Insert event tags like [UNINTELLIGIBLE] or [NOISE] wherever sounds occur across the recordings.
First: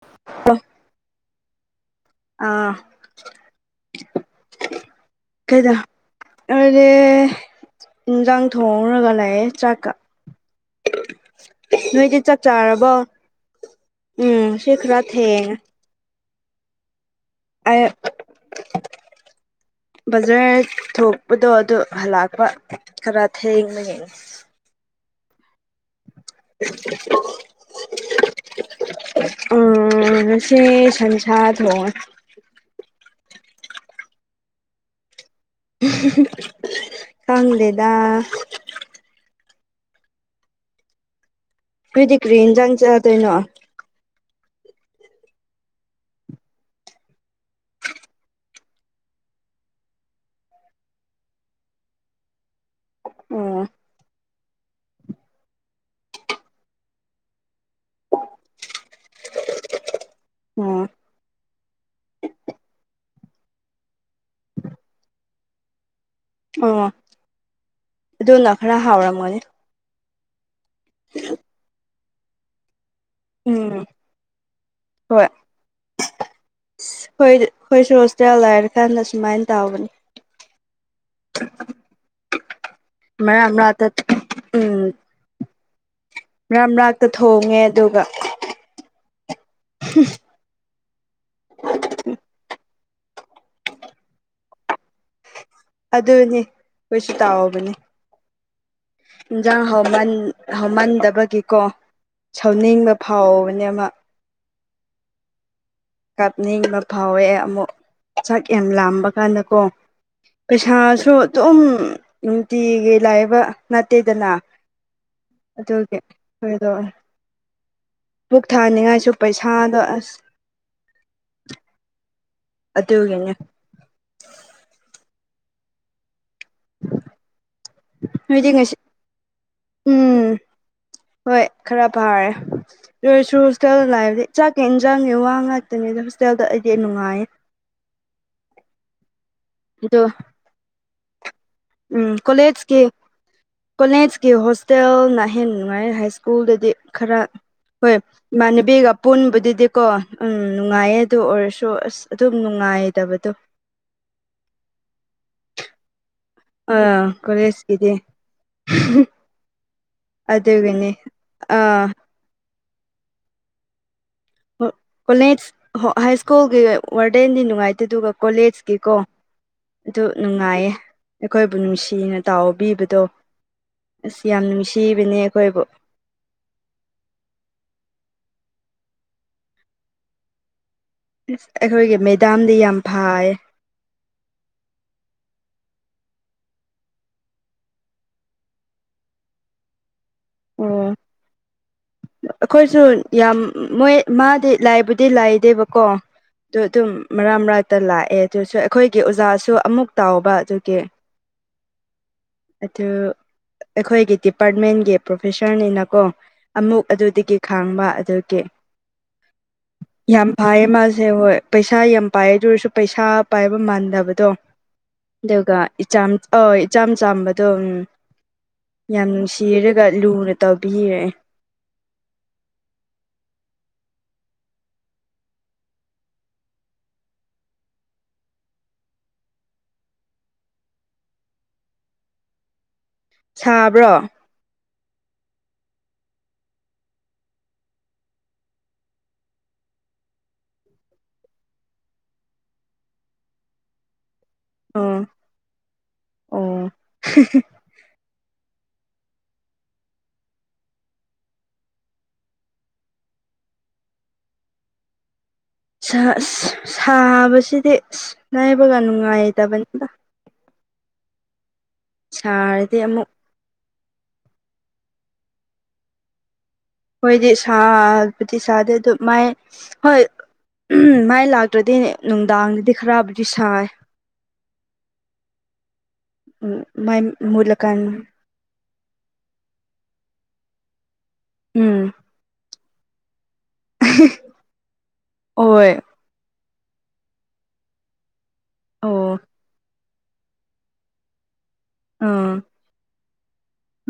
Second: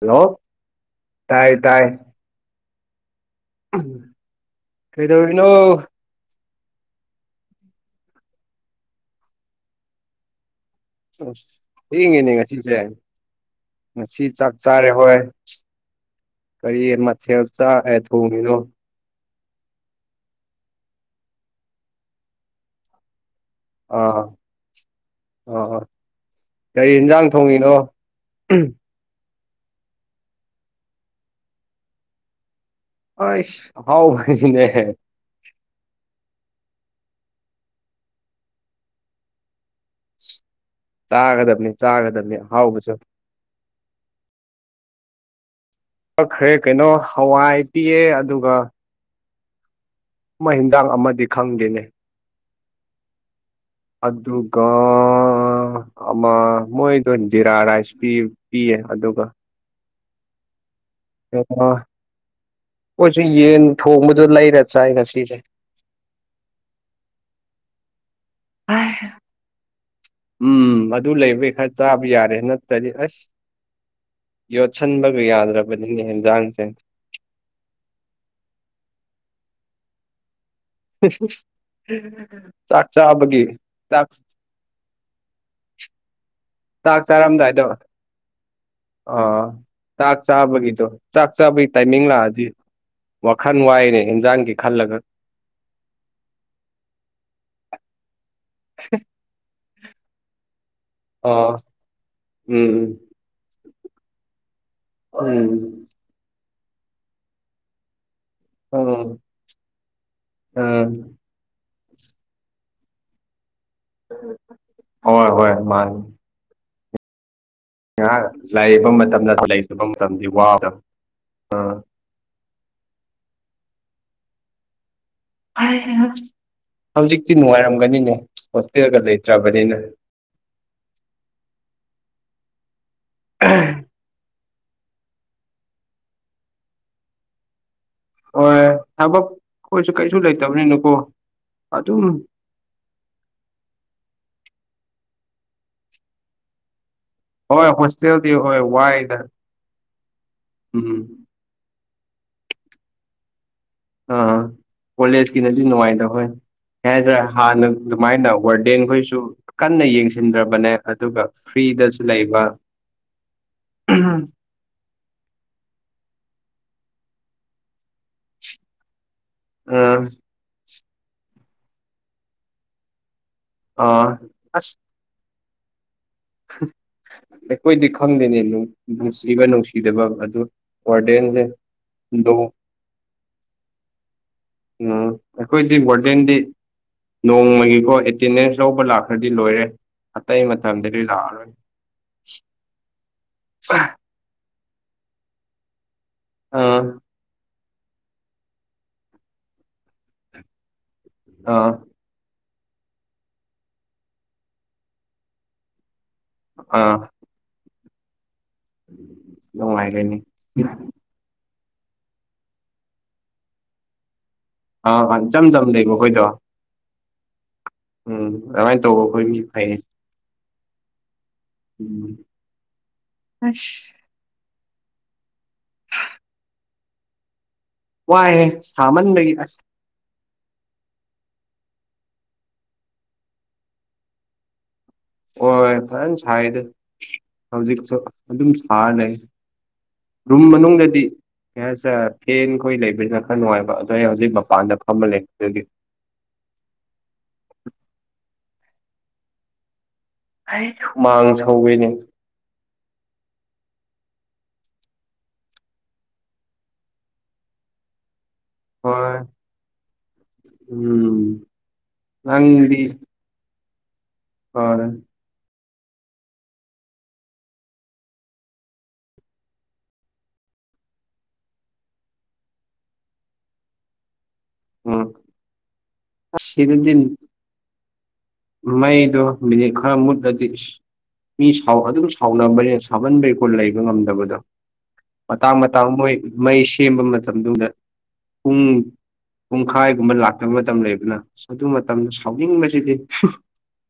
Hello ꯑꯣ ꯇꯥꯏ ꯇꯥꯏ ꯑꯥ ꯀꯩꯗꯧꯔꯤꯅꯣ ꯑꯩꯗꯤ ꯏꯟꯖꯥꯡ ꯊꯣꯡꯔꯒ ꯂꯩꯑꯦ ꯆꯥꯛꯀꯥ ꯅꯣꯏꯗꯤ ꯊꯦꯡꯉꯦꯅꯦ ꯆꯥꯛ ꯉꯁꯤꯁꯦ ꯆꯥꯔꯕꯣ ꯉꯁꯤ ꯎꯝ ꯆꯥꯛ ꯁꯤ ꯆꯥꯔꯦ ꯈꯔ ꯍꯣꯏ ꯊꯦꯡꯉꯦ ꯀꯔꯤ ꯃꯊꯦꯜ ꯆꯥ ꯑꯩ ꯑꯦ ꯊꯣꯡꯏꯅꯣ ꯕꯖꯥꯔ ꯊꯣꯛꯄꯗꯣ ꯑꯗꯨ ꯍꯜꯂꯛꯄ ꯈꯔ ꯊꯦꯡꯕꯒꯤ ꯑꯣ [UNINTELLIGIBLE] ꯎꯝ ꯉꯥꯁꯤ ꯁꯟꯁꯥ ꯊꯣꯡꯉꯦ ꯑꯦꯁ ꯑꯍꯥꯎꯕꯅꯤꯅꯦ [UNINTELLIGIBLE] ꯈꯪꯗꯦꯗꯥ ꯆꯥꯒꯗꯝꯅꯤ ꯅꯣꯏꯗꯤ ꯆꯥꯒꯗꯝꯅꯤ ꯀꯔꯤ ꯑꯍꯥꯎꯕꯁꯨ [UNINTELLIGIBLE] ꯀꯛꯈ꯭ꯔꯦ ꯀꯩꯅꯣ ꯍꯋꯥꯏ ꯄꯤꯑꯦ ꯑꯗꯨꯒ ꯑꯃ ꯍꯦꯟꯖꯥꯡ ꯑꯃꯗꯤ ꯈꯪꯗꯦꯅꯦ ꯑꯣ ꯑꯗꯨꯒ ꯑꯃꯥ ꯃꯣꯏꯗꯣ ꯖꯤꯔꯥ ꯔꯥꯏꯁ ꯄꯤꯌꯦ ꯄꯤꯌꯦ ꯑꯗꯨꯒ ꯑꯣ ꯑꯥ ꯑꯩꯈꯣꯏꯁꯨ ꯌꯦꯟ ꯊꯣꯡꯕꯗꯣ ꯂꯩꯔ ꯆꯥꯏ ꯉꯁꯤꯁꯦ ꯑꯣ ꯑꯗꯨꯅ ꯈꯔꯥ ꯍꯥꯎꯔꯝꯒꯅꯤ ꯎꯝ ꯑꯗꯨ ꯂꯩꯕꯩ ꯈꯔ ꯆꯥꯕ ꯌꯥꯔꯦ ꯅꯠꯇꯔꯗꯤ ꯑꯁ ꯎꯝ ꯌꯣꯠꯁꯤꯟꯕꯒ ꯌꯥꯗ꯭ꯔꯕꯅꯤꯅꯦ ꯌꯦꯟꯖꯥꯡꯁꯦ ꯈꯣꯏ ꯑꯩꯈꯣꯏꯁꯨ ꯍꯣꯁꯇꯦꯜ ꯂꯩꯔꯀꯥꯟꯗ ꯁꯨꯃꯥꯏꯅ ꯇꯧꯕꯅꯦ ꯆꯥꯛ ꯆꯥꯕꯒꯤ ꯃꯔꯛ ꯃꯔꯛꯇ ꯆꯥꯛ ꯎꯝ ꯃꯥꯔꯛ ꯆꯥꯛ ꯃꯥꯔꯛꯇ ꯊꯣꯡꯉꯦ ꯆꯥꯔꯝꯗꯥꯏꯗꯣ ꯑꯗꯨꯒ ꯑꯥ ꯆꯥꯛ ꯆꯥꯕꯒꯤꯗꯣ ꯆꯥꯛ ꯆꯥꯕꯒꯤ ꯇꯥꯏꯃꯤꯡ ꯂꯥꯛꯑꯗꯤ ꯋꯥꯈꯜ ꯋꯥꯏꯅꯦ ꯌꯦꯟꯖꯥꯡꯒꯤ ꯈꯜꯂꯒ ꯑꯗꯨꯅꯦ ꯈꯣꯏꯁꯨ ꯇꯧꯕꯅꯦ ꯏꯟꯖꯥꯡ ꯍꯥꯎꯃꯟ ꯑꯥ ꯍꯧꯎꯃꯟꯗꯕꯒꯤꯀꯣ ꯁꯥꯎꯅꯤꯡꯕ ꯎꯝ ꯐꯥꯎꯕꯅꯦꯕ ꯑꯃ ꯎꯝ ꯀꯥꯞꯅꯤꯡꯕ ꯐꯥꯎꯋꯦ ꯑꯃꯨꯛ ꯆꯥꯛ ꯌꯥꯝ ꯎꯝ ꯂꯥꯝꯕ ꯎꯝ ꯀꯥꯟꯗꯀꯣ ꯎꯝ ꯄꯩꯁꯥꯁꯨ ꯑꯗꯨꯝ ꯅꯨꯡꯇꯤꯒꯤ ꯂꯥꯛꯑꯦꯕ ꯅꯠꯇꯦꯗꯥꯅ ꯍꯣꯏ ꯍꯣꯏ ꯑꯗꯨꯒꯤ ꯃꯥꯅꯤ ꯊꯣꯏꯗꯣꯛꯑꯣ ꯉꯥꯏꯍꯥꯛ ꯂꯥꯏ ꯌꯦꯛꯕ ꯃꯇꯝꯗ ꯂꯥꯢ ꯌꯦꯛꯄꯥ ꯑꯁ ꯃꯇꯝꯗꯤ ꯋꯥꯕꯗꯥꯃꯦ ꯑꯥ ꯑꯗꯨꯒꯤꯅꯦ ꯍꯧꯖꯤꯛꯇꯤ ꯅꯨꯡꯉꯥꯏꯔꯝꯒꯅꯤꯅꯦ ꯅꯣꯏꯗꯤ ꯉꯁꯤ ꯍꯣꯁꯇꯦꯜꯒ ꯂꯩꯈ꯭ꯔꯕꯅꯤꯅ ꯎꯝ ꯍꯣꯏ ꯈꯔ ꯐꯥꯔꯦ ꯑꯣꯢꯁꯨ ꯍꯣꯁꯇꯦꯜꯗ ꯂꯩꯕꯗꯤ ꯆꯥꯛꯀ ꯌꯦꯟꯖꯥꯡꯅꯤ ꯋꯥ ꯉꯥꯛꯇꯅꯤꯗ ꯍꯣꯁꯇꯦꯜꯗ ꯑꯩꯗꯤ ꯅꯨꯡꯉꯥꯏꯌꯦ ꯍꯣꯏ ꯊꯕꯛ ꯑꯩꯈꯣꯏꯁꯨ ꯑꯗꯣ ꯀꯩꯁꯨ ꯂꯩꯇꯕꯅꯤꯅꯀꯣ ꯑꯗꯨꯝ ꯎꯝ ꯀꯣꯂꯦꯖ ꯀꯤ ꯀꯣꯂꯦꯖꯀꯤ ꯍꯣꯁꯇꯦꯜꯅ ꯍꯦꯟꯅ ꯅꯨꯡꯉꯥꯏ ꯍꯥꯏ ꯁ꯭ꯀꯨꯜꯗꯗꯤ ꯈꯔ ꯍꯣꯏ ꯍꯣꯁꯇꯦꯜꯗꯤ ꯍꯣꯏ ꯏꯃꯥꯟꯅꯕꯤꯒ ꯋꯥꯏꯗ ꯄꯨꯟꯕꯗꯨꯗꯤꯀꯣ ꯎꯝ ꯅꯨꯡꯉꯥꯏꯌꯦ ꯑꯗꯨ ꯎꯝ ꯑꯣꯏꯔꯁꯨ ꯑꯁ ꯑꯗꯨꯝ ꯅꯨꯡꯉꯥꯏꯗꯕꯗꯣ ꯑꯥ ꯀꯣꯂꯦꯖꯀꯤꯅꯗꯤ ꯅꯨꯡꯉꯥꯏꯗꯥ ꯍꯣꯏ ꯀꯩ ꯑꯥ ꯍꯥꯏꯗꯔꯥ ꯍꯥꯟꯅ ꯀꯣꯂꯦꯖꯀꯤꯗꯤ ꯑꯗꯨꯃꯥꯏꯅ ꯋꯥꯔꯗꯦꯟꯈꯣꯏꯁꯨ ꯀꯟꯅ ꯌꯦꯡꯁꯤꯟꯗ꯭ꯔꯕꯅꯦ ꯑꯗꯨꯒꯤꯅꯤ ꯑꯗꯨꯒ ꯑꯥ ꯐ꯭ꯔꯤꯗꯁꯨ ꯂꯩꯕ ꯀꯣꯂꯦꯖ ꯍꯥꯏ ꯁ꯭ꯀꯨꯜꯒꯤ ꯋꯥꯔꯗꯦꯟꯗꯤ ꯅꯨꯡꯉꯥꯏꯇꯦ ꯑꯗꯨꯒ ꯀꯣꯂꯦꯖꯀꯤꯀꯣ ꯑꯥ ꯑꯗꯨ ꯅꯨꯡꯉꯥꯏꯌꯦ ꯑꯩꯈꯣꯏꯕꯨ ꯅꯨꯡꯁꯤꯅ ꯇꯥꯎꯕꯤꯕꯗꯣ ꯑꯥ ꯑꯁ ꯌꯥꯝ ꯑꯁ ꯅꯨꯡꯁꯤꯕꯅꯦ ꯑꯩꯈꯣꯏꯕꯨ ꯑꯩꯈꯣꯏꯗꯤ ꯈꯪꯗꯦꯅꯦ ꯅꯨꯡꯁꯤꯕ ꯅꯨꯡꯁꯤꯗꯕ ꯑꯗꯨ ꯋꯥꯔꯗꯦꯟꯁꯦ ꯏꯁ ꯑꯩꯈꯣꯏꯒꯤ ꯗꯣ ꯃꯦꯗꯥꯝꯗꯤ ꯌꯥꯝ ꯐꯥꯌꯦ ꯑꯥ ꯑꯩꯈꯣꯏꯗꯤ ꯋꯥꯔꯗꯦꯟꯗꯤ ꯅꯣꯡꯃꯒꯤꯀꯣ ꯑꯦꯇꯦꯟꯗꯦꯟꯁ ꯂꯧꯕ ꯂꯥꯛꯈ꯭ꯔꯥꯗꯤ ꯂꯣꯏꯔꯦ ꯑꯇꯩ ꯑꯣ ꯃꯇꯝꯗꯗꯤ ꯂꯥꯛꯑꯔꯣꯏꯅꯤ ꯑꯩꯈꯣꯏꯁꯨ ꯌꯥꯝ ꯃꯣꯏ ꯃꯥꯗꯤ ꯂꯥꯏꯕꯨꯗꯤ ꯂꯥꯏꯗꯦꯕꯀꯣ ꯑꯗꯣ ꯑꯥ ꯑꯗꯨꯝ ꯃꯔꯥꯛ ꯃꯔꯥꯛꯇ ꯂꯥꯛꯑꯦ ꯑꯗꯨꯁꯨ ꯑꯩꯈꯣꯏꯒꯤ ꯑꯣꯖꯥꯁꯨ ꯑꯃꯨꯛ ꯇꯥꯎꯕ ꯑꯗꯨꯒꯤ ꯑꯥ ꯑꯗꯨ ꯑꯩꯈꯣꯏꯒꯤ ꯗꯤꯄꯥꯔꯠꯃꯦꯟꯒꯤ ꯄ꯭ꯔꯣꯐꯦꯁꯔꯅꯤꯅꯀꯣ ꯑꯃꯨꯛ ꯑꯥ ꯑꯗꯨꯗꯒꯤ ꯈꯥꯡꯕ ꯑꯗꯨꯒꯤ ꯅꯨꯡꯉꯥꯏꯒꯅꯤ ꯌꯥꯝ ꯐꯌꯦ ꯃꯥ ꯁꯦ ꯍꯣꯏ ꯄꯩꯁꯥ ꯌꯥꯝ ꯄꯥꯏ ꯑꯗꯨ ꯑꯣꯏꯔꯁꯨ ꯄꯩꯁꯥ ꯄꯥꯏꯕ ꯃꯥꯟꯗꯕꯗꯣ ꯑꯥ ꯑꯥ ꯏꯆꯝ ꯑꯗꯨꯒ ꯆꯝ ꯂꯩꯕ ꯏꯆꯝ ꯑꯩꯈꯣꯏꯗꯣ ꯏꯆꯝ ꯆꯝꯕꯗꯣ ꯎꯝ ꯎꯝ ꯑꯗꯨꯃꯥꯏꯅ ꯇꯧꯕ ꯌꯥꯝ ꯑꯩꯈꯣꯏ ꯃꯤ ꯐꯩꯌꯦ ꯅꯨꯡꯁꯤꯔꯒ ꯂꯨꯅ ꯇꯧꯕꯤꯅꯤꯑꯦ ꯑꯁ ꯋꯥꯏꯌꯦ ꯁꯥꯃꯟꯕꯒꯤ ꯁꯥꯕ꯭ꯔꯣ ꯍꯣꯏ ꯐꯖꯅ ꯁꯥꯏꯗꯥ ꯍꯧꯖꯤꯛꯁꯨ ꯑꯗꯨꯝ ꯁꯥ ꯂꯩ ꯔꯨꯝ ꯃꯅꯨꯡꯗꯗꯤ ꯀꯩ ꯍꯥꯏꯁꯤꯔꯥ ꯐꯦꯟ ꯈꯣꯏ ꯂꯩꯕꯁꯤꯅ ꯈꯔ ꯅꯨꯡꯉꯥꯏꯕ ꯑꯗꯣ ꯑꯩ ꯍꯧꯖꯤꯛ ꯃꯄꯥꯟ ꯃꯄꯥꯟꯗ ꯑꯣ ꯐꯝꯃ ꯂꯩ ꯑꯗꯨꯒꯤ ꯑꯣ ꯍꯤ ꯍꯤ ꯑꯩ ꯍꯨꯃꯥꯡ ꯁꯧꯋꯤꯅꯦ ꯁꯥ ꯁꯥꯕꯁꯤꯗꯤ ꯑꯁ ꯂꯩꯩꯕꯒ ꯍꯣꯏ ꯅꯨꯡꯉꯥꯏꯇꯕꯅꯤꯗ ꯎꯝ ꯁꯥꯔꯗꯤ ꯑꯃꯨꯛ ꯐꯔꯦ ꯍꯣꯏꯗꯤ ꯁꯥꯕꯨꯗꯤ ꯁꯥꯗꯦ ꯑꯗꯨ ꯃꯥꯏ ꯍꯣꯏ ꯎꯝ ꯃꯩ ꯂꯥꯛꯇ꯭ꯔꯗꯤ ꯅꯨꯡꯗꯥꯡꯗꯗꯤ ꯈꯔꯕꯨꯗꯤ ꯁꯥꯏ ꯎꯝ ꯑꯁ ꯎꯝ ꯁꯤꯗꯗꯤ ꯃꯩ ꯃꯨꯠꯂ ꯀꯥꯟ ꯃꯩꯗꯣ ꯃꯤꯅꯤꯠ ꯈꯔ ꯃꯨꯠꯂꯗꯤ ꯃꯤ ꯁꯥꯎ ꯎꯝ ꯑꯗꯨꯝ ꯁꯥꯎꯅꯕꯅꯦ ꯁꯥꯃꯟꯕꯩꯀꫭ ꯂꯩꯕ ꯉꯝꯗꯕꯗꯣ ꯃꯇꯥꯡ ꯍꯣꯏ ꯃꯇꯥꯡ ꯃꯣꯏ ꯃꯩ ꯁꯦꯝꯕ ꯃꯇꯝꯗꯨꯗ ꯄꯨꯡ ꯑꯣ ꯄꯨꯡ ꯍꯥꯏꯒꯨꯝꯕ ꯂꯥꯛꯇꯕ ꯃꯇꯝ ꯂꯩꯕꯅ ꯑꯗꯨ ꯃꯇꯝ ꯑꯥ ꯁꯥꯎꯅꯤꯡꯕꯁꯤꯗꯤ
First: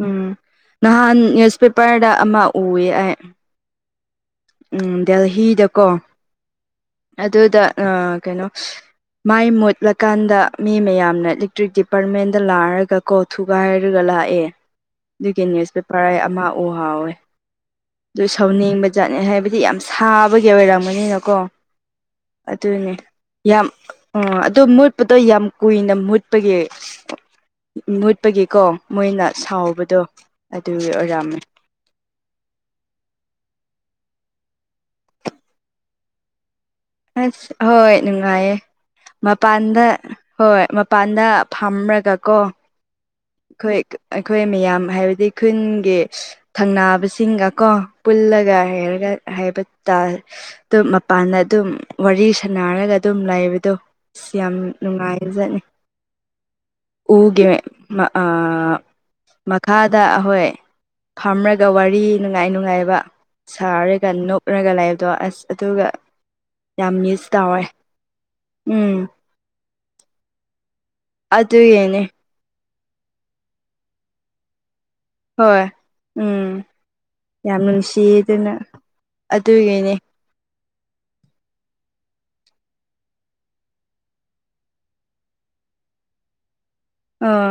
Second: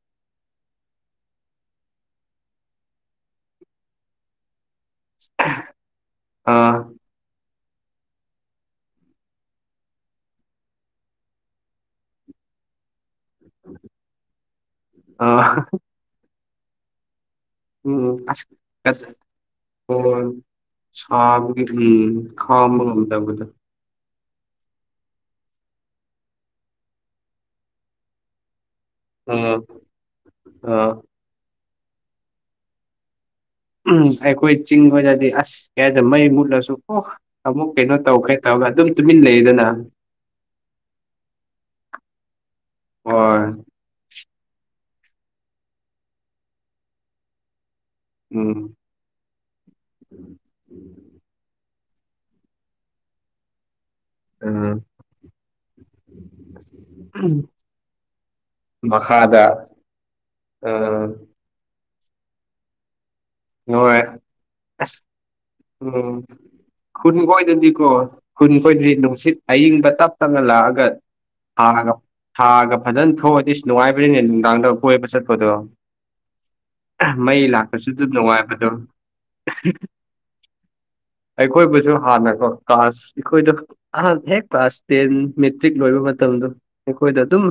ꯎꯝ ꯅꯍꯥꯟ ꯅ꯭ꯌꯨꯁꯄꯦꯄꯔꯗ ꯑꯃ ꯎꯋꯦ ꯑꯩ ꯎꯝ ꯗꯦꯜꯍꯤꯗꯀꯣ ꯑ ꯑꯗꯨꯗ ꯑ ꯀꯩꯅꯣ ꯃꯥꯏ ꯃꯨꯠꯂꯀꯥꯟꯗ ꯃꯤ ꯃꯌꯥꯝꯅ ꯏꯂꯦꯛꯇ꯭ꯔꯤꯛ ꯗꯤꯄꯥꯔꯠꯃꯦꯟꯗ ꯂꯥꯛꯔꯒ ꯀꯣ ꯊꯨꯒꯥꯏ ꯍꯥꯏꯔꯒ ꯂꯥꯛꯑꯦ ꯑ ꯑꯗꯨꯒꯤ ꯅ꯭ꯌꯨꯁꯄꯦꯄꯔ ꯑꯩ ꯑꯃ ꯎ ꯍꯧꯋꯦ ꯑꯗꯨ ꯎꯝ ꯑꯁ ꯁꯥꯎꯅꯤꯡꯕꯖꯥꯠ ꯍꯥꯏꯕꯗꯤ ꯌꯥꯝ ꯀꯣꯟ ꯁꯥꯕꯒꯤ ꯑꯣꯏꯔꯝꯒꯅꯤꯅꯀꯣ ꯁꯥꯕꯒꯤ ꯎꯝ ꯈꯥꯝꯕ ꯑꯗꯨꯅꯤ ꯉꯝꯗꯕꯗꯣ ꯌꯥꯝ ꯑꯣ ꯑꯗꯨ ꯃꯨꯠꯄꯗꯣ ꯌꯥꯝ ꯀꯨꯏꯅ ꯃꯨꯠꯄꯒꯤ ꯃꯨꯠꯄꯒꯤꯀꯣ ꯃꯣꯏꯅ ꯎꯝ ꯁꯥꯎꯕꯗꯣ ꯑ ꯑꯗꯨꯒꯤ ꯑꯣꯏꯔꯝꯃꯦ ꯎꯝ ꯑꯩꯈꯣꯏ ꯆꯤꯡ ꯍꫭꯏꯗꯗꯤ ꯑꯁ ꯀꯩ ꯍꯥꯏꯗ ꯃꯩ ꯃꯨꯠꯂꯁꯨ ꯑꯣ ꯑꯁ ꯑꯃꯨꯛ ꯍꯣꯏ ꯀꯩꯅꯣ ꯇꯧꯈ꯭ꯔꯦ ꯅꯨꯡꯉꯥꯏꯌꯦ ꯇꯧꯔꯒ ꯑꯗꯨꯝ ꯇꯨꯃꯤꯟ ꯂꯩꯗꯅ ꯃꯄꯥꯟꯗ ꯍꯣꯏ ꯃꯄꯥꯟꯗ ꯐꯝꯔꯒ ꯀꯣ ꯍꯣꯏ ꯑꯩꯈꯣꯏ ꯑꯩꯈꯣꯏ ꯃꯌꯥꯝ ꯍꯥꯏꯕꯗꯤ ꯈꯨꯟꯒꯤ ꯊꯪꯅꯥꯕꯁꯤꯡꯒ ꯀꯣ ꯄꯨꯜꯂꯒ ꯎꯝ ꯍꯥꯏꯔꯒ ꯍꯥꯏꯕ ꯇ ꯑꯗꯨꯝ ꯃꯄꯥꯟꯗ ꯑꯗꯨꯝ ꯋꯥꯔꯤ ꯁꯥꯟꯅꯔꯒ ꯑꯗꯨꯝ ꯂꯩꯕꯗꯣ ꯑꯁ ꯌꯥꯝ ꯎꯝ ꯅꯨꯡꯉꯥꯏꯖꯅꯤ ꯎꯒꯦ ꯑ ꯃꯈꯥꯗ ꯃꯈꯥꯗ ꯍꫭꯏ ꯐꯝꯔꯒ ꯋꯥꯔꯤ ꯅꯨꯡꯉꯥꯏ ꯅꯨꯡꯉꯥꯏꯕ ꯅꯨꯡꯉꯥꯏ ꯁꯥꯔꯒ ꯅꯣꯛꯂꯒ ꯂꯩꯕꯗꯣ ꯑꯁ ꯑꯗꯨꯒ ꯎꯝ ꯌꯥꯝ ꯈꯨꯟ ꯃꯤꯁ ꯇꯧꯋꯦ ꯀꯣꯏꯗꯗꯤꯀꯣ ꯈꯨꯟ ꯀꯣꯏꯏꯗ꯭ꯔꯤ ꯎꯝ ꯅꯨꯡꯁꯤꯠ ꯑꯏꯤꯡꯕ ꯇꯞ ꯇꯞꯅ ꯂꯥꯛꯑꯒ ꯍꯥꯡꯉꯒ ꯑꯗꯨꯒꯤꯅꯦ ꯊꯥꯒ ꯐꯖꯅ ꯊꯣꯛꯑꯗꯤ ꯅꯨꯡꯉꯥꯏꯕꯅꯤꯅꯦ ꯅꯨꯡꯗꯥꯡꯗ ꯀꯣꯏꯕ ꯆꯠ ꯄꯗꯣ ꯍꯣꯏ ꯎꯝ ꯃꯩ ꯌꯥꯝ ꯂꯥꯛꯇꯔꯁꯨ ꯑꯗꯨꯝ ꯅꯨꯡꯁꯤꯌꯦ ꯑꯗꯨꯅ ꯅꯨꯡꯉꯥꯏꯕꯗꯣ ꯑꯗꯨꯒꯤꯅꯦ ꯑꯩꯈꯣꯏꯕꯨꯁꯨ ꯍꯥꯟꯅꯀꯣ ꯀ꯭ꯂꯥꯁ ꯑꯩꯈꯣꯏꯗ ꯑꯍꯥꯟ ꯍꯦꯛ ꯀꯂꯥꯁ ꯇꯦꯟ ꯃꯦꯇ꯭ꯔꯤꯛ ꯂꯣꯏꯕ ꯃꯇꯝꯗꫭ ꯑꯩꯈꯣꯏꯗ ꯑꯗꯨꯝ ꯑꯣ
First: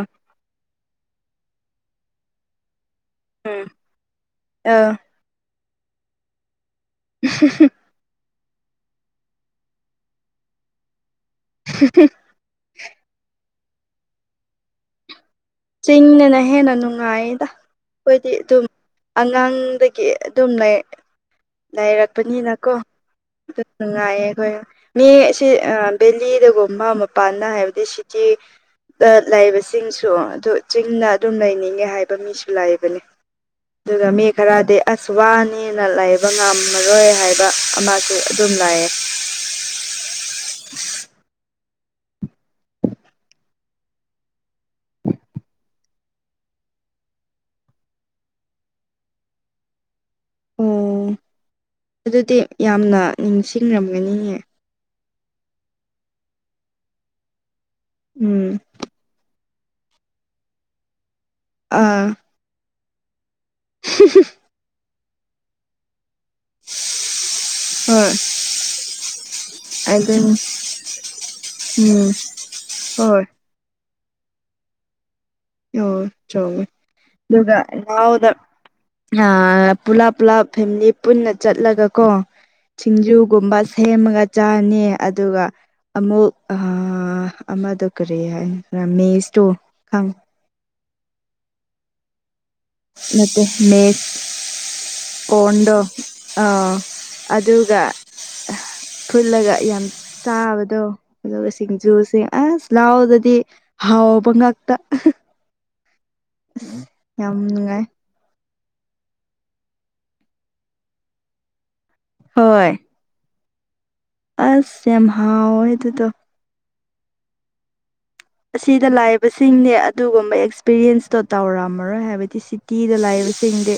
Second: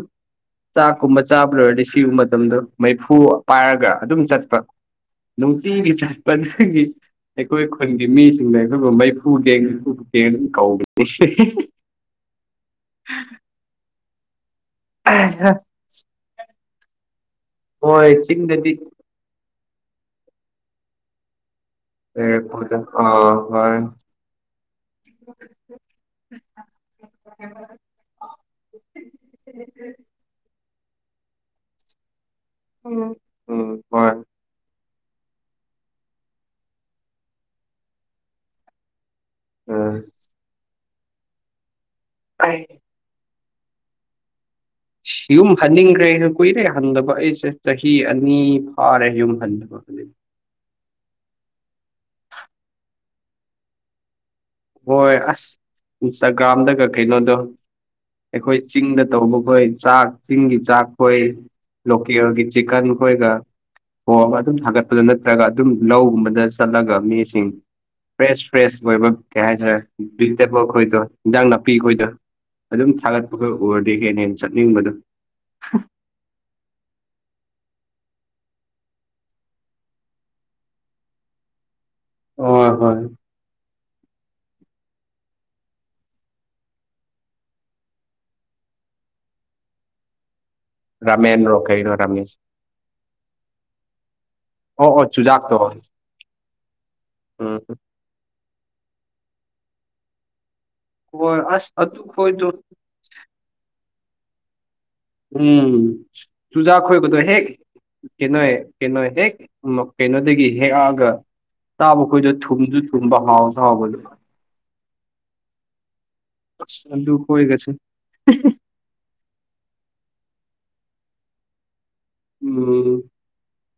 ꯆꯥꯛꯀꯨꯝꯕ ꯆꯥꯕ ꯂꯣꯏꯔꯗꯤ ꯁꯤꯒꯨꯝꯕ ꯃꯇꯝꯗꫭ ꯃꯩꯐꯨ ꯎꯝ ꯄꯥꯏꯔꯒ ꯑꯗꯨꯝ ꯆꯠꯄ ꯑ ꯅꯨꯡꯇꯤꯒꯤ ꯆꯠꯄ ꯑꯗꯨꯒꯤ ꯑꯩꯈꯣꯏ ꯈꯨꯟꯒꯤ ꯃꯤꯁꯤꯡꯅ ꯑꯩꯈꯣꯏꯕꯨ ꯃꯩꯐꯨ ꯇꯦꯡ ꯃꯩꯐꯨꯇꯦꯡ ꯑꯗꯨꯝ ꯀꯧꯕꯤꯅꯤ ꯁꯤꯐ [UNINTELLIGIBLE] ꯍ [UNINTELLIGIBLE] ꯎ [UNINTELLIGIBLE] ꯆꯤꯡꯗꯅ ꯍꯦꯟꯅ ꯅꯨꯡꯉꯥꯏꯗ ꯍꯣꯏ ꯑꯩꯈꯣꯏꯗꯤ ꯑꯗꯨꯝ ꯆꯤꯡꯗꯗꯤ ꯑꯉꯥꯡꯗꯒꯤ ꯑꯗꯨꯝ ꯂꯩꯥ ꯂꯩꯔꯛꯄꯅꯤꯅꯀꯣ ꯂꯩꯔꯛꯄꯗ ꯑꯥ ꯑꯗꯨ ꯍꯣꯏ ꯅꯨꯡꯉꯥꯏꯌꯦ ꯑꯩꯈꯣꯏ ꯃꯤ ꯑꯁꯤ ꯕꯦꯂꯤꯗꯒꯨꯝꯕ ꯃꯄꯥꯟꯗ ꯍꯥꯏꯕꯗꯤ ꯆꯤ ꯂꯩꯕꯁꯤꯡꯁꯨ ꯑꯗꯨ ꯆꯤꯡꯅ ꯑꯗꯨꯝ ꯂꯩꯅꯤꯡꯉꯦ ꯍꯥꯏ ꯕ ꯃꯤꯁꯨ ꯂꯩꯕꯅꯦ ꯎꯝ ꯎꯝ ꯑꯗꯨꯒ ꯍꯣꯏ ꯃꯤ ꯈꯔꯗꯤ ꯑꯁ ꯋꯥꯅꯤꯅ ꯂꯩꯕ ꯉꯝꯃꯔꯣꯏ ꯍꯥꯏꯕ ꯑꯃꯁꯨ ꯑꯗꯨꯝ ꯂꯥꯛꯑꯦ ꯎꯝ ꯑꯩ ꯌꯨꯝ ꯍꯟꯅꯤꯡꯈ꯭ꯔꯦ ꯀꯨꯏꯔꯦ ꯍꯟꯗꯕ ꯑꯩꯁꯦ ꯆꯍꯤ ꯑꯅꯤ ꯐꯥꯔꯦ ꯌꯨꯝ ꯍꯟꯕ [INAUDIBLE] ꯑꯣ ꯑꯗꯨꯗꯤ ꯌꯥꯝꯅ ꯅꯤꯡꯁꯤꯡꯔꯝꯒꯅꯤꯌꯦ ꯍꯣꯏ ꯑꯁ ꯏꯟꯁꯇꯥꯒ꯭ꯔꯥꯝꯗꯒ ꯀꯩꯅꯣꯗꯣ ꯑꯩꯈꯣꯏ ꯎꯝ ꯆꯤꯡꯗ ꯇꯧꯕꯈꯣꯏ ꯆꯥꯛ ꯆꯤꯡꯒꯤ ꯆꯥꯛ ꯈꯣꯏ ꯑꯥ ꯂꯣꯀꯦꯜꯒꯤ ꯆꯤꯛꯀꯟ ꯈꯣꯏꯒ ꯊꯣꯡꯉꯥ ꯑꯗꯨꯝ ꯊꯥꯒꯠꯄꯗꯣ ꯅꯠꯇ꯭ꯔꯒ ꯑꯗꯨꯝ ꯂꯧꯒꯨꯝꯕꯗ ꯆꯠꯂꯒ ꯃꯤꯁꯤꯡ ꯍꯣꯏ ꯐ꯭ꯔꯦꯁ ꯐ꯭ꯔꯦꯁ ꯑꯣꯏꯕ ꯀꯩ ꯍꯥꯏꯇꯥꯔꯦ ꯑꯗꯨꯅꯤ ꯚꯤꯖꯤꯇꯦꯕꯜ ꯈꯣꯏꯗꯣ ꯏꯟꯖꯥꯡ ꯅꯥꯄꯤ ꯑꯩꯈꯣꯏꯗꯣ ꯎꯝ ꯑꯗꯨꯝ ꯍꯣꯏ ꯊꯥꯒꯠꯄ ꯎꯔꯗꯤ ꯍꯦꯟꯅ ꯍꯦꯟꯅ ꯆꯠꯅꯤꯡꯕꯗꯣ ꯑꯣ ꯆꯣ ꯑꯗꯨꯒ ꯌꯥꯎꯗ ꯄꯨꯂꯞ ꯄꯨꯂꯞ ꯐꯦꯃꯤꯂꯤ ꯄꯨꯟꯅ ꯆꯠꯂꯒ ꯀꯣ ꯍꯣꯏ ꯍꯣꯏ ꯁꯤꯡꯖꯨ ꯒꯨꯝꯕ ꯁꯦꯝꯃꯒ ꯆꯥꯅꯤ ꯑꯗꯨꯒ ꯑꯃꯨꯛ ꯑ ꯑꯃꯗꯣ ꯀꯔꯤ ꯍꯥꯏꯕꯔꯥꯥ ꯃꯦꯁꯇꯣ ꯈꯪ ꯔꯃꯦꯟꯔꯣ ꯀꯩꯅꯣ ꯔꯃꯦꯁ ꯅꯠꯇꯦ ꯃꯦꯁ ꯑꯣ ꯑꯣ ꯆꯨꯖꯥꯛꯇꯣ ꯀꯣꯔꯟꯗꯣ ꯑ ꯎꯝ ꯑꯗꯨꯒ ꯐꯨꯠꯂꯒ ꯌꯥꯝ ꯆꯥꯕꯗꯣ ꯍꯣꯏ ꯑꯗꯨꯒ ꯑꯁ ꯑꯗꯨ ꯁꯤꯡꯖꯨꯁꯦ ꯈꯣꯏꯗꯣ ꯑꯁ ꯂꯥꯎꯗꯗꯤ ꯍꯥꯎꯕ ꯉꯥꯛꯇ ꯎꯝ ꯆꯨꯖꯥꯛ ꯈꯣꯏꯕꯗꯣ ꯌꯥꯝ ꯍꯦꯛ ꯅꯨꯡꯉꯥꯏ ꯀꯩꯅꯣ ꯀꯩꯅꯣ ꯍꯦꯛ ꯀꯩꯅꯣꯗꯒꯤ ꯍꯦꯛꯑꯒ ꯇꯥꯕ ꯈꯣꯏꯗꯣ ꯍꯣꯏ ꯊꯨꯝꯗꯨ ꯕ ꯍꯥꯎꯁꯨ ꯍꯥꯎꯕꯗꯣ ꯑꯁ ꯌꯥꯝ ꯍꯥꯎꯋꯦ ꯑꯗꯨꯗꯣ ꯑꯁ ꯑꯂꯨꯈꯣꯏꯒꯁꯦ ꯑꯁꯤꯗ ꯂꯥꯏꯕꯁꯤꯡꯅꯦ ꯑꯗꯨꯒꯨꯝꯕ ꯑꯦꯛꯁꯄꯤꯔꯤꯌꯦꯟꯁꯇꯣ ꯇꯧꯔꯝꯃꯔꯣꯏ ꯍꯥꯏꯕꯗꯤ ꯁꯤꯇꯤꯗ ꯎꯝ ꯂꯥꯏꯕꯁꯤꯡꯗꯤ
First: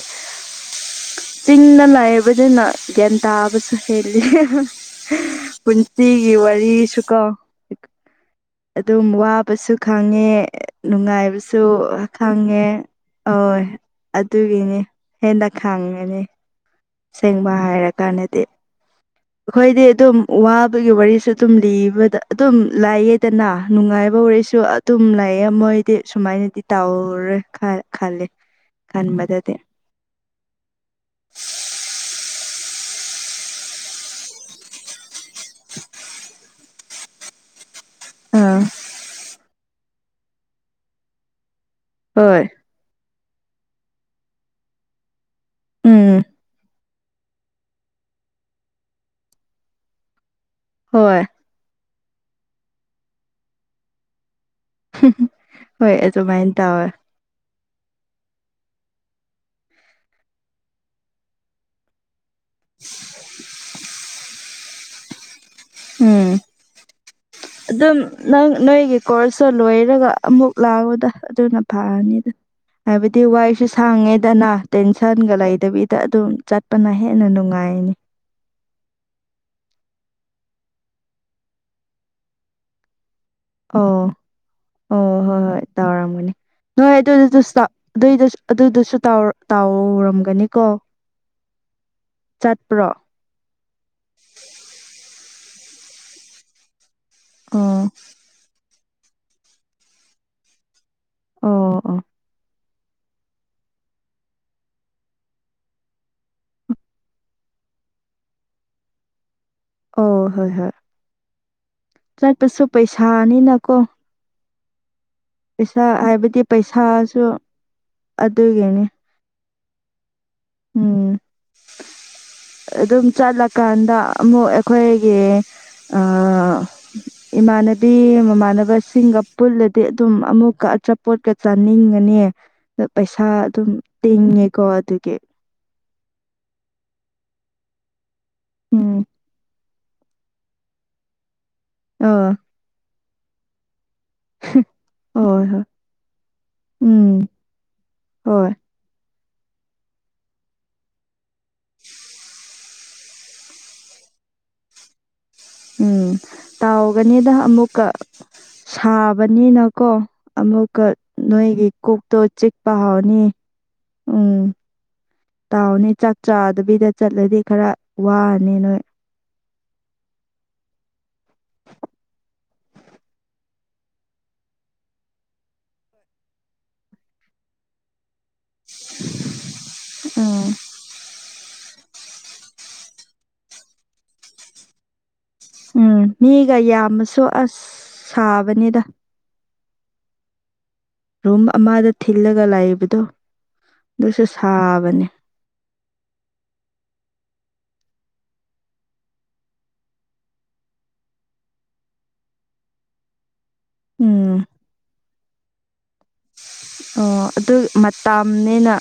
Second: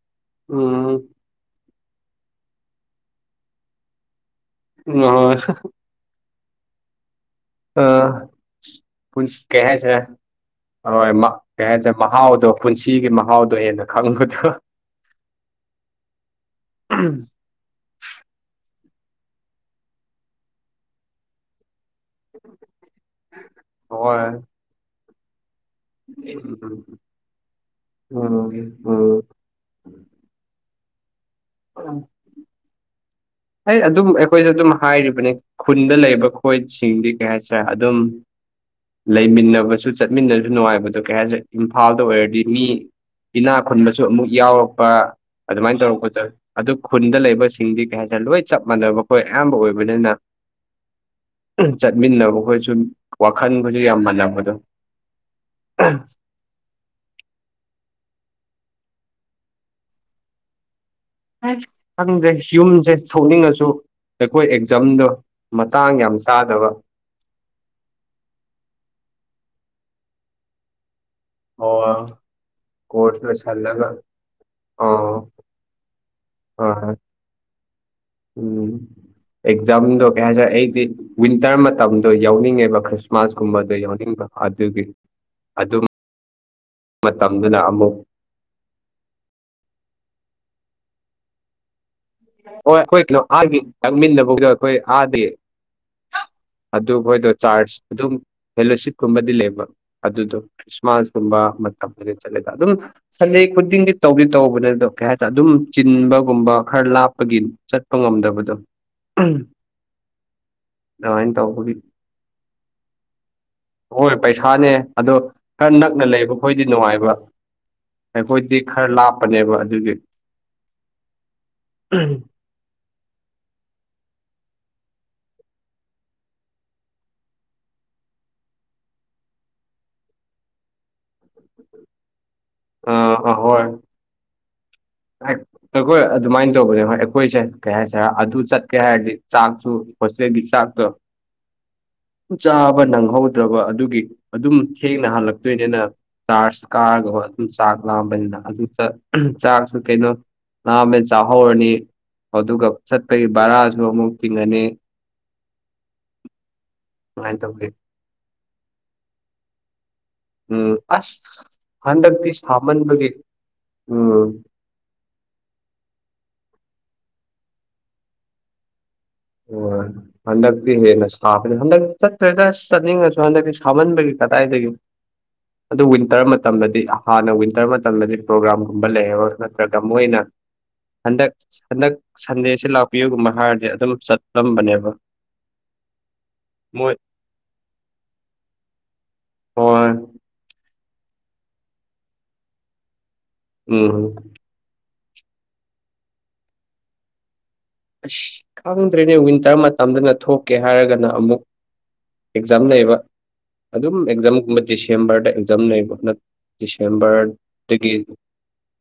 ꯎꯝ ꯆꯤꯡꯁ ꯂꯩꯕꯗꯨꯅ ꯒ꯭ꯌꯥꯟ ꯇꯥꯕꯁꯨ ꯍꯦꯜꯂꯤ ꯍꯣꯏ꯫ ꯁꯤꯒꯤ ꯋꯥꯔꯤꯁꯨ ꯀꯣ ꯑ ꯄꯨꯟ ꯁꯨ ꯈꯪꯉꯦ ꯅꯨꯡꯉꯥꯏꯕꯁꯨ ꯀꯩ ꯍꯥꯏꯁꯤꯔꯦ ꯃꯍꯥꯎꯗꯣ ꯈꯪꯉꯦ ꯄꯨꯟꯁꯤꯒꯤ ꯃꯍꯥꯎꯗꯣ ꯑꯋꫭꯏ ꯍꯦꯟꯅ ꯈꯪꯕꯗꯣ ꯑꯗꯨꯒꯤꯅꯤ ꯍꯦꯟꯅꯥ ꯈꯥꯡꯉꯅꯤ [UNINTELLIGIBLE] ꯑꯁꯦꯡꯕ ꯍꯥꯏꯔ ꯀꯥꯟꯗꯗꯤ ꯑꯩꯈꯣꯏꯗꯤ ꯑꯗꯨꯝ ꯋꯥꯕꯒꯤ ꯋꯥꯔꯤꯁꯨ ꯑꯗꯨꯝ ꯂꯤꯕ ꯗ ꯑꯗꯨꯝ ꯂꯥꯏꯌꯦꯗꯅ ꯅꯨꯡꯉꯥꯏꯕ ꯍꯣꯏ ꯋꯥꯔꯤꯁꯨ ꯑꯗꯨꯝ ꯂꯥꯏꯑꯦ ꯃꯣꯏ ꯗꯤ ꯁꯨꯃꯥꯏꯅꯗꯤ ꯇꯧꯔꯣꯏ ꯈꯜꯂꯦ ꯎꯝ ꯎꯝ ꯈꯟꯕꯗꯗꯤ [UNINTELLIGIBLE] ꯑꯩ ꯑꯗꯨꯝ ꯑꯩꯈꯣꯏꯗꯗꯨꯝ ꯍꯥꯏꯔꯤꯕꯅꯤ ꯈꯨꯟꯗ ꯂꯩꯕ ꯈꯣꯏꯁꯤꯡꯗꯤ ꯀꯩ ꯍꯥꯏꯁꯔꯦ ꯑꯗꯨꯝ ꯑꯥ ꯂꯩꯃꯤꯟꯅꯕꯁꯨ ꯆꯠꯃꯤꯟꯅꯕꯁꯨ ꯅꯨꯡꯉꯥꯏꯕꯗꯣ ꯀꯩ ꯍꯥꯏꯁꯔꯦ ꯏꯝꯐꯥꯜꯗ ꯑꯣꯏꯔꯗꯤ ꯍꯣꯏ ꯃꯤ ꯏꯅꯥ ꯈꯨꯟꯕꯁꯨ ꯑꯃꯨꯛ ꯌꯥꯎꯔꯛꯄ ꯑꯗꯨꯃꯥꯏꯅ ꯇꯧꯔꯛꯄꯗ ꯎꯝ ꯑꯗꯨ ꯈꯨꯟꯗ ꯂꯩꯕꯁꯤꯡꯗꯤ ꯀꯩ ꯍꯥꯏꯇꯥꯔꯦ ꯂꯣꯏ ꯆꯞ ꯃꯥꯟꯅꯕ ꯑꯩꯈꯣꯏ ꯑꯌꯥꯝꯕ ꯑꯣꯏꯕꯅꯤꯅ ꯍꯣꯏ ꯆꯠꯃꯤꯟꯅꯕ ꯈꯣꯏꯁꯨꯝ ꯋꯥꯈꯜꯈꯣꯏꯁꯨ ꯌꯥꯝ ꯃꯥꯜꯂꯝꯕꯗꯣ ꯍꯣꯏ ꯑꯗꯨꯃꯥꯏꯟ ꯇꯧꯋꯦ ꯈꯪꯗ꯭ꯔꯦ ꯌꯨꯝꯁꯦ ꯊꯣꯛꯅꯤꯡꯉꯁꯨ ꯑꯩꯈꯣꯏ ꯑꯦꯛꯖꯥꯝꯗꯣ ꯃꯇꯥꯡ ꯌꯥꯝ ꯎꯝ ꯆꯥꯗꯕ ꯑꯗꯨꯝ ꯅꯪ ꯅꯣꯏꯒꯤ ꯀꯣꯔꯁ ꯂꯣꯏꯔꯒ ꯑꯃꯨꯛ ꯂꯥꯛꯑꯣꯗ ꯑꯗꯨꯅ ꯑꯣ ꯐꯔꯅꯤꯗ ꯍꯥꯏꯕꯗꯤ ꯀꯣꯔꯁ ꯋꯥꯏꯁꯨ ꯂꯣꯏꯁꯤꯜꯂꯒ ꯁꯪꯉꯦꯗꯅ ꯑ ꯇꯦꯟꯁꯟꯒ ꯂꯩꯇꯕꯤꯗ ꯑꯗꯨꯝ ꯑ ꯆꯠꯄꯅꯍꯦ ꯍꯦꯟꯅ ꯅꯨꯡꯉꯥꯏꯅꯤ ꯎꯝ ꯑꯦꯛꯖꯥꯝꯗꯣ ꯀꯩ ꯍꯥꯏꯇꯥꯔꯦ ꯑꯩꯗꯤ ꯋꯤꯟꯇꯔ ꯃꯇꯝꯗꯣ ꯌꯥꯎꯅꯤꯡꯉꯦꯕ ꯈ꯭ꯔꯤꯁ ꯑꯣ ꯑꯣ ꯍꯣꯏ ꯍꯣꯏ ꯑꯗꯨ ꯇꯧꯔꯝꯒꯅꯤ꯫ ꯅꯣꯏ ꯃꯇꯝꯗꯨꯅ ꯑꯗꯨꯗꯨꯗꯨꯁꯇ ꯑꯃꯨꯛ ꯑꯗꯨꯢꯗꯨꯁ ꯑꯗꯨꯗꯨꯁꯨ ꯇꯧꯔꯝꯒꯅꯤ ꯀꯣ꯫ ꯍꯣꯢ ꯑꯩꯈꯣꯏ [UNINTELLIGIBLE] ꯑꯥ ꯒꯤ꯫ ꯊꯛꯃꯤꯟꯅꯕꯧꯗ ꯑꯩꯈꯣꯏ ꯍꯥꯗꯦ ꯑꯗꯨꯈꯣꯏꯗꯣ ꯑꯣ ꯆꯥꯔꯖ ꯑꯗꯨꯝ ꯐꯦꯂꯣꯁꯤꯞꯀꯨꯝꯕꯗꯤ ꯂꯩꯕ ꯑꯗꯨꯗꯣ ꯈ꯭ꯔꯤꯁꯃꯥꯁꯀꯨꯝꯕ ꯑꯣ ꯑꯣ ꯃꯇꯝꯗ ꯆꯠꯂꯦꯗ ꯑꯗꯨꯝ ꯁꯟꯗꯦ ꯈꯨꯗꯤꯡꯒꯤ ꯇꯧꯗꯤ ꯇꯧꯕꯅꯦꯗꯣ ꯀꯩ ꯍꯥꯏꯇꯥꯔꯦ ꯑꯗꯨꯝ ꯆꯤꯟꯕꯒꯨꯝꯕ ꯈꯔ ꯂꯥꯞ ꯄꯒꯤ ꯆꯠꯄ ꯉꯝꯗꯕꯗꯣ꯫ ꯑꯣ ꯍꯣꯏ ꯍꯣꯏ꯫ ꯑꯗꯨꯃꯥꯏꯅ ꯇꯧꯕꯒꯤ꯫ ꯆꯠꯄꯁꯨ ꯄꯩꯁꯥꯅꯤꯅ ꯀꯣ꯫ ꯍꯣꯏ ꯄꯩꯁꯥꯅꯦ ꯑꯗꯣ꯫ ꯈꯔ ꯅꯛꯅ ꯂꯩꯕ ꯍꯥꯏꯕꯗꯤ ꯑꯩꯈꯣꯏꯗꯤ ꯅꯨꯡꯉꯥꯏꯕ ꯄꯩꯁꯥꯁꯨ ꯑꯩꯈꯣꯏꯗꯤ ꯑꯗꯨꯒꯤꯅꯤ ꯈꯔ ꯂꯥꯞꯄꯅꯦꯕ ꯑꯗꯨꯒꯤ꯫ ꯎꯝ ꯑꯗꯨꯝ ꯆꯠꯂꯀꯥꯟꯗ ꯑꯃꯨꯛ ꯑꯩꯈꯣꯏꯒꯤ ꯑ ꯏꯃꯥꯟꯅꯕꯤ ꯃꯃꯥꯟꯅꯕꯁꯤꯡꯒ ꯄꯨꯜꯂꯗꯤ ꯑꯗꯨꯝ ꯑꯃꯨꯛꯀ ꯑꯆꯥꯄꯣꯠꯀ ꯆꯥꯅꯤꯡꯒꯅꯤ ꯑꯥ ꯄꯩꯁꯥ ꯑꯍꯣꯏ ꯑꯗꯨꯝ ꯇꯤꯡꯉꯦꯀꯣ ꯑꯗꯨꯒꯤ꯫ ꯑꯩꯈꯣꯏ ꯑꯗꯨꯃꯥꯏ ꯇꯧꯕꯅꯦ ꯍꯣꯏ ꯑꯩꯈꯣꯏꯁꯦ ꯀꯩ ꯍꯥꯏꯁꯦꯔ ꯑꯗꯨ ꯆꯠꯀꯦ ꯎꯝ ꯍꯥꯏꯔꯗꯤ ꯆꯥꯛꯖꯨ ꯍꯣꯁꯇꯦꯜꯒꯤ ꯆꯥꯛꯇꯣ ꯑ ꯆꯥꯕ ꯅꯪꯍꯧꯗ꯭ꯔꯕ ꯑꯗꯨꯒꯤ꯫ ꯑꯗꯨꯝ ꯊꯦꯡꯅ ꯍꯣꯏ ꯍꯣꯏ ꯍꯜꯂꯛꯇꯣꯏꯅꯤꯅ ꯆꯥꯔꯖ ꯎꯝ ꯀꯥꯔꯒ ꯍꯣꯢ ꯑꯗꯨꯝ ꯆꯥꯛ ꯂꯥꯝꯕꯅꯤꯅ ꯍꯣꯏ ꯑꯗꯨ ꯆꯠ ꯆꯥꯛꯁꯨ ꯀꯩꯅꯣ ꯂꯥꯝꯃꯦ ꯆꯥꯍꯧꯔꯅꯤ ꯑꯗꯨꯒ ꯆꯠꯄꯒꯤ ꯕꯔꯥꯁꯨ ꯑꯃꯨꯛ ꯇꯤꯡꯉꯅꯤ꯫ ꯎꯝ ꯇꯥꯎꯒꯅꯤꯗ ꯑꯗꯨꯃꯥꯏꯅ ꯇꯧꯒꯦ ꯑꯃꯨꯛꯀ ꯁꯥꯕꯅꯤꯅꯀꯣ꯫ ꯎꯝ ꯑꯃꯨꯛꯀ ꯑꯁ ꯅꯣꯏꯒꯤ ꯀꯣꯛꯇꯣ ꯍꯟꯗꯛꯇꯤ ꯆꯤꯛꯄ ꯁꯥꯃꯟꯕꯒꯤ ꯍꯧꯔꯅꯤ꯫ ꯎꯝ꯫ ꯇꯧꯅꯤ ꯆꯥꯛ ꯆꯥꯗꯕꯤꯗ ꯆꯠꯂꯗꯤ ꯈꯔ ꯋꯥꯔꯅꯤ ꯅꯣꯏ꯫ ꯍꯣꯢ ꯍꯟꯗꯛꯇꯤ ꯍꯦꯟꯅ ꯁꯥꯕꯅꯤ ꯍꯟꯗꯛ ꯆꯠꯇ꯭ꯔꯦꯗ ꯆꯠꯅꯤꯡꯉꯁꯨ ꯍꯟꯗꯛꯇꯤ ꯁꯥꯃꯟꯕꯒꯤ ꯀꯗꯥꯏꯗꯒꯤ꯫ ꯑꯗꯨ ꯋꯤꯟꯇꯔ ꯃꯇꯝꯗꯗꯤ ꯍꯥꯟꯅ ꯋꯤꯟꯇꯔ ꯃꯇꯝꯗꯗꯤ꯫ ꯄ꯭ꯔꯣꯒ꯭ꯔꯥꯝꯒꯨꯝꯕ ꯂꯩꯌꯦꯕ ꯅꯠꯇ꯭ꯔꯒ ꯃꯣꯏꯅ ꯎꯝ ꯍꯟꯗꯛ ꯍꯟꯗꯛ ꯁꯟꯗꯦꯁꯤ ꯂꯥꯛꯄꯤꯌꯨꯒꯨꯝꯕ ꯍꯥꯏꯔꯗꯤ ꯑꯗꯨꯝ ꯆꯠꯂꯝꯕꯅꯦꯕ꯫ ꯎꯝ ꯃꯤꯒ ꯃꯣꯏ ꯌꯥꯝꯃꯁꯨ ꯑꯁ ꯁꯥꯕꯅꯤꯗ꯫ ꯍꯣꯏ꯫ ꯔꯨꯝ ꯑꯃꯗ ꯊꯤꯜꯂꯒ ꯂꯩꯕꯗꯣ ꯎꯝ ꯑꯗꯨꯁꯨ ꯁꯥꯕꯅꯤ꯫ ꯑꯁ ꯈꯪꯗ꯭ꯔꯦꯅꯦ ꯋꯤꯟꯇꯔ ꯃꯇꯝꯗꯅ ꯊꯣꯛꯀꯦ ꯍꯥꯏꯔꯒꯅ ꯑꯃꯨꯛ꯫ ꯑꯦꯛꯖꯥꯝ ꯂꯩꯕ ꯑꯗꯨꯝ ꯎꯝ ꯑꯦꯛꯖꯥꯝꯒꯨꯝꯕ ꯗꯤꯁꯦꯝꯕꯔꯗ ꯑꯦꯛꯖꯥꯝ ꯂꯩꯕ ꯅꯠ ꯑꯣ ꯑꯗꯨ ꯃꯇꯝꯅꯦꯅ꯫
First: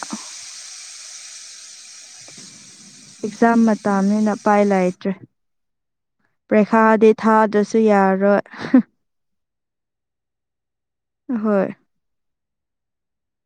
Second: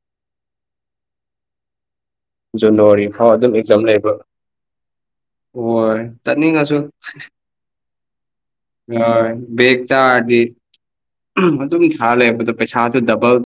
ꯖꯅꯋꯥꯔꯤ ꯐꯥꯎ ꯑꯗꯨꯝ ꯑꯦꯛꯖꯥꯝ ꯂꯩꯕ ꯃꯇꯥꯝꯅꯤꯅ ꯎꯄꯥꯏ ꯂꯩꯇ꯭ꯔꯦ꯫ ꯍꯣꯏ ꯆꯠꯅꯤꯡꯉꯁꯨ ꯄ꯭ꯔꯩꯈꯥꯗꯤ ꯊꯥꯗ꯭ꯔꯁꯨ ꯌꯥꯔꯣꯏ꯫ ꯍꯣꯏ ꯕꯦꯛ ꯆꯥꯔꯗꯤ ꯍꯣꯏ ꯑꯗꯨꯝ ꯊꯥ ꯂꯩꯕꯗꯣ ꯄꯩꯁꯥꯗꯣ ꯗꯕꯜ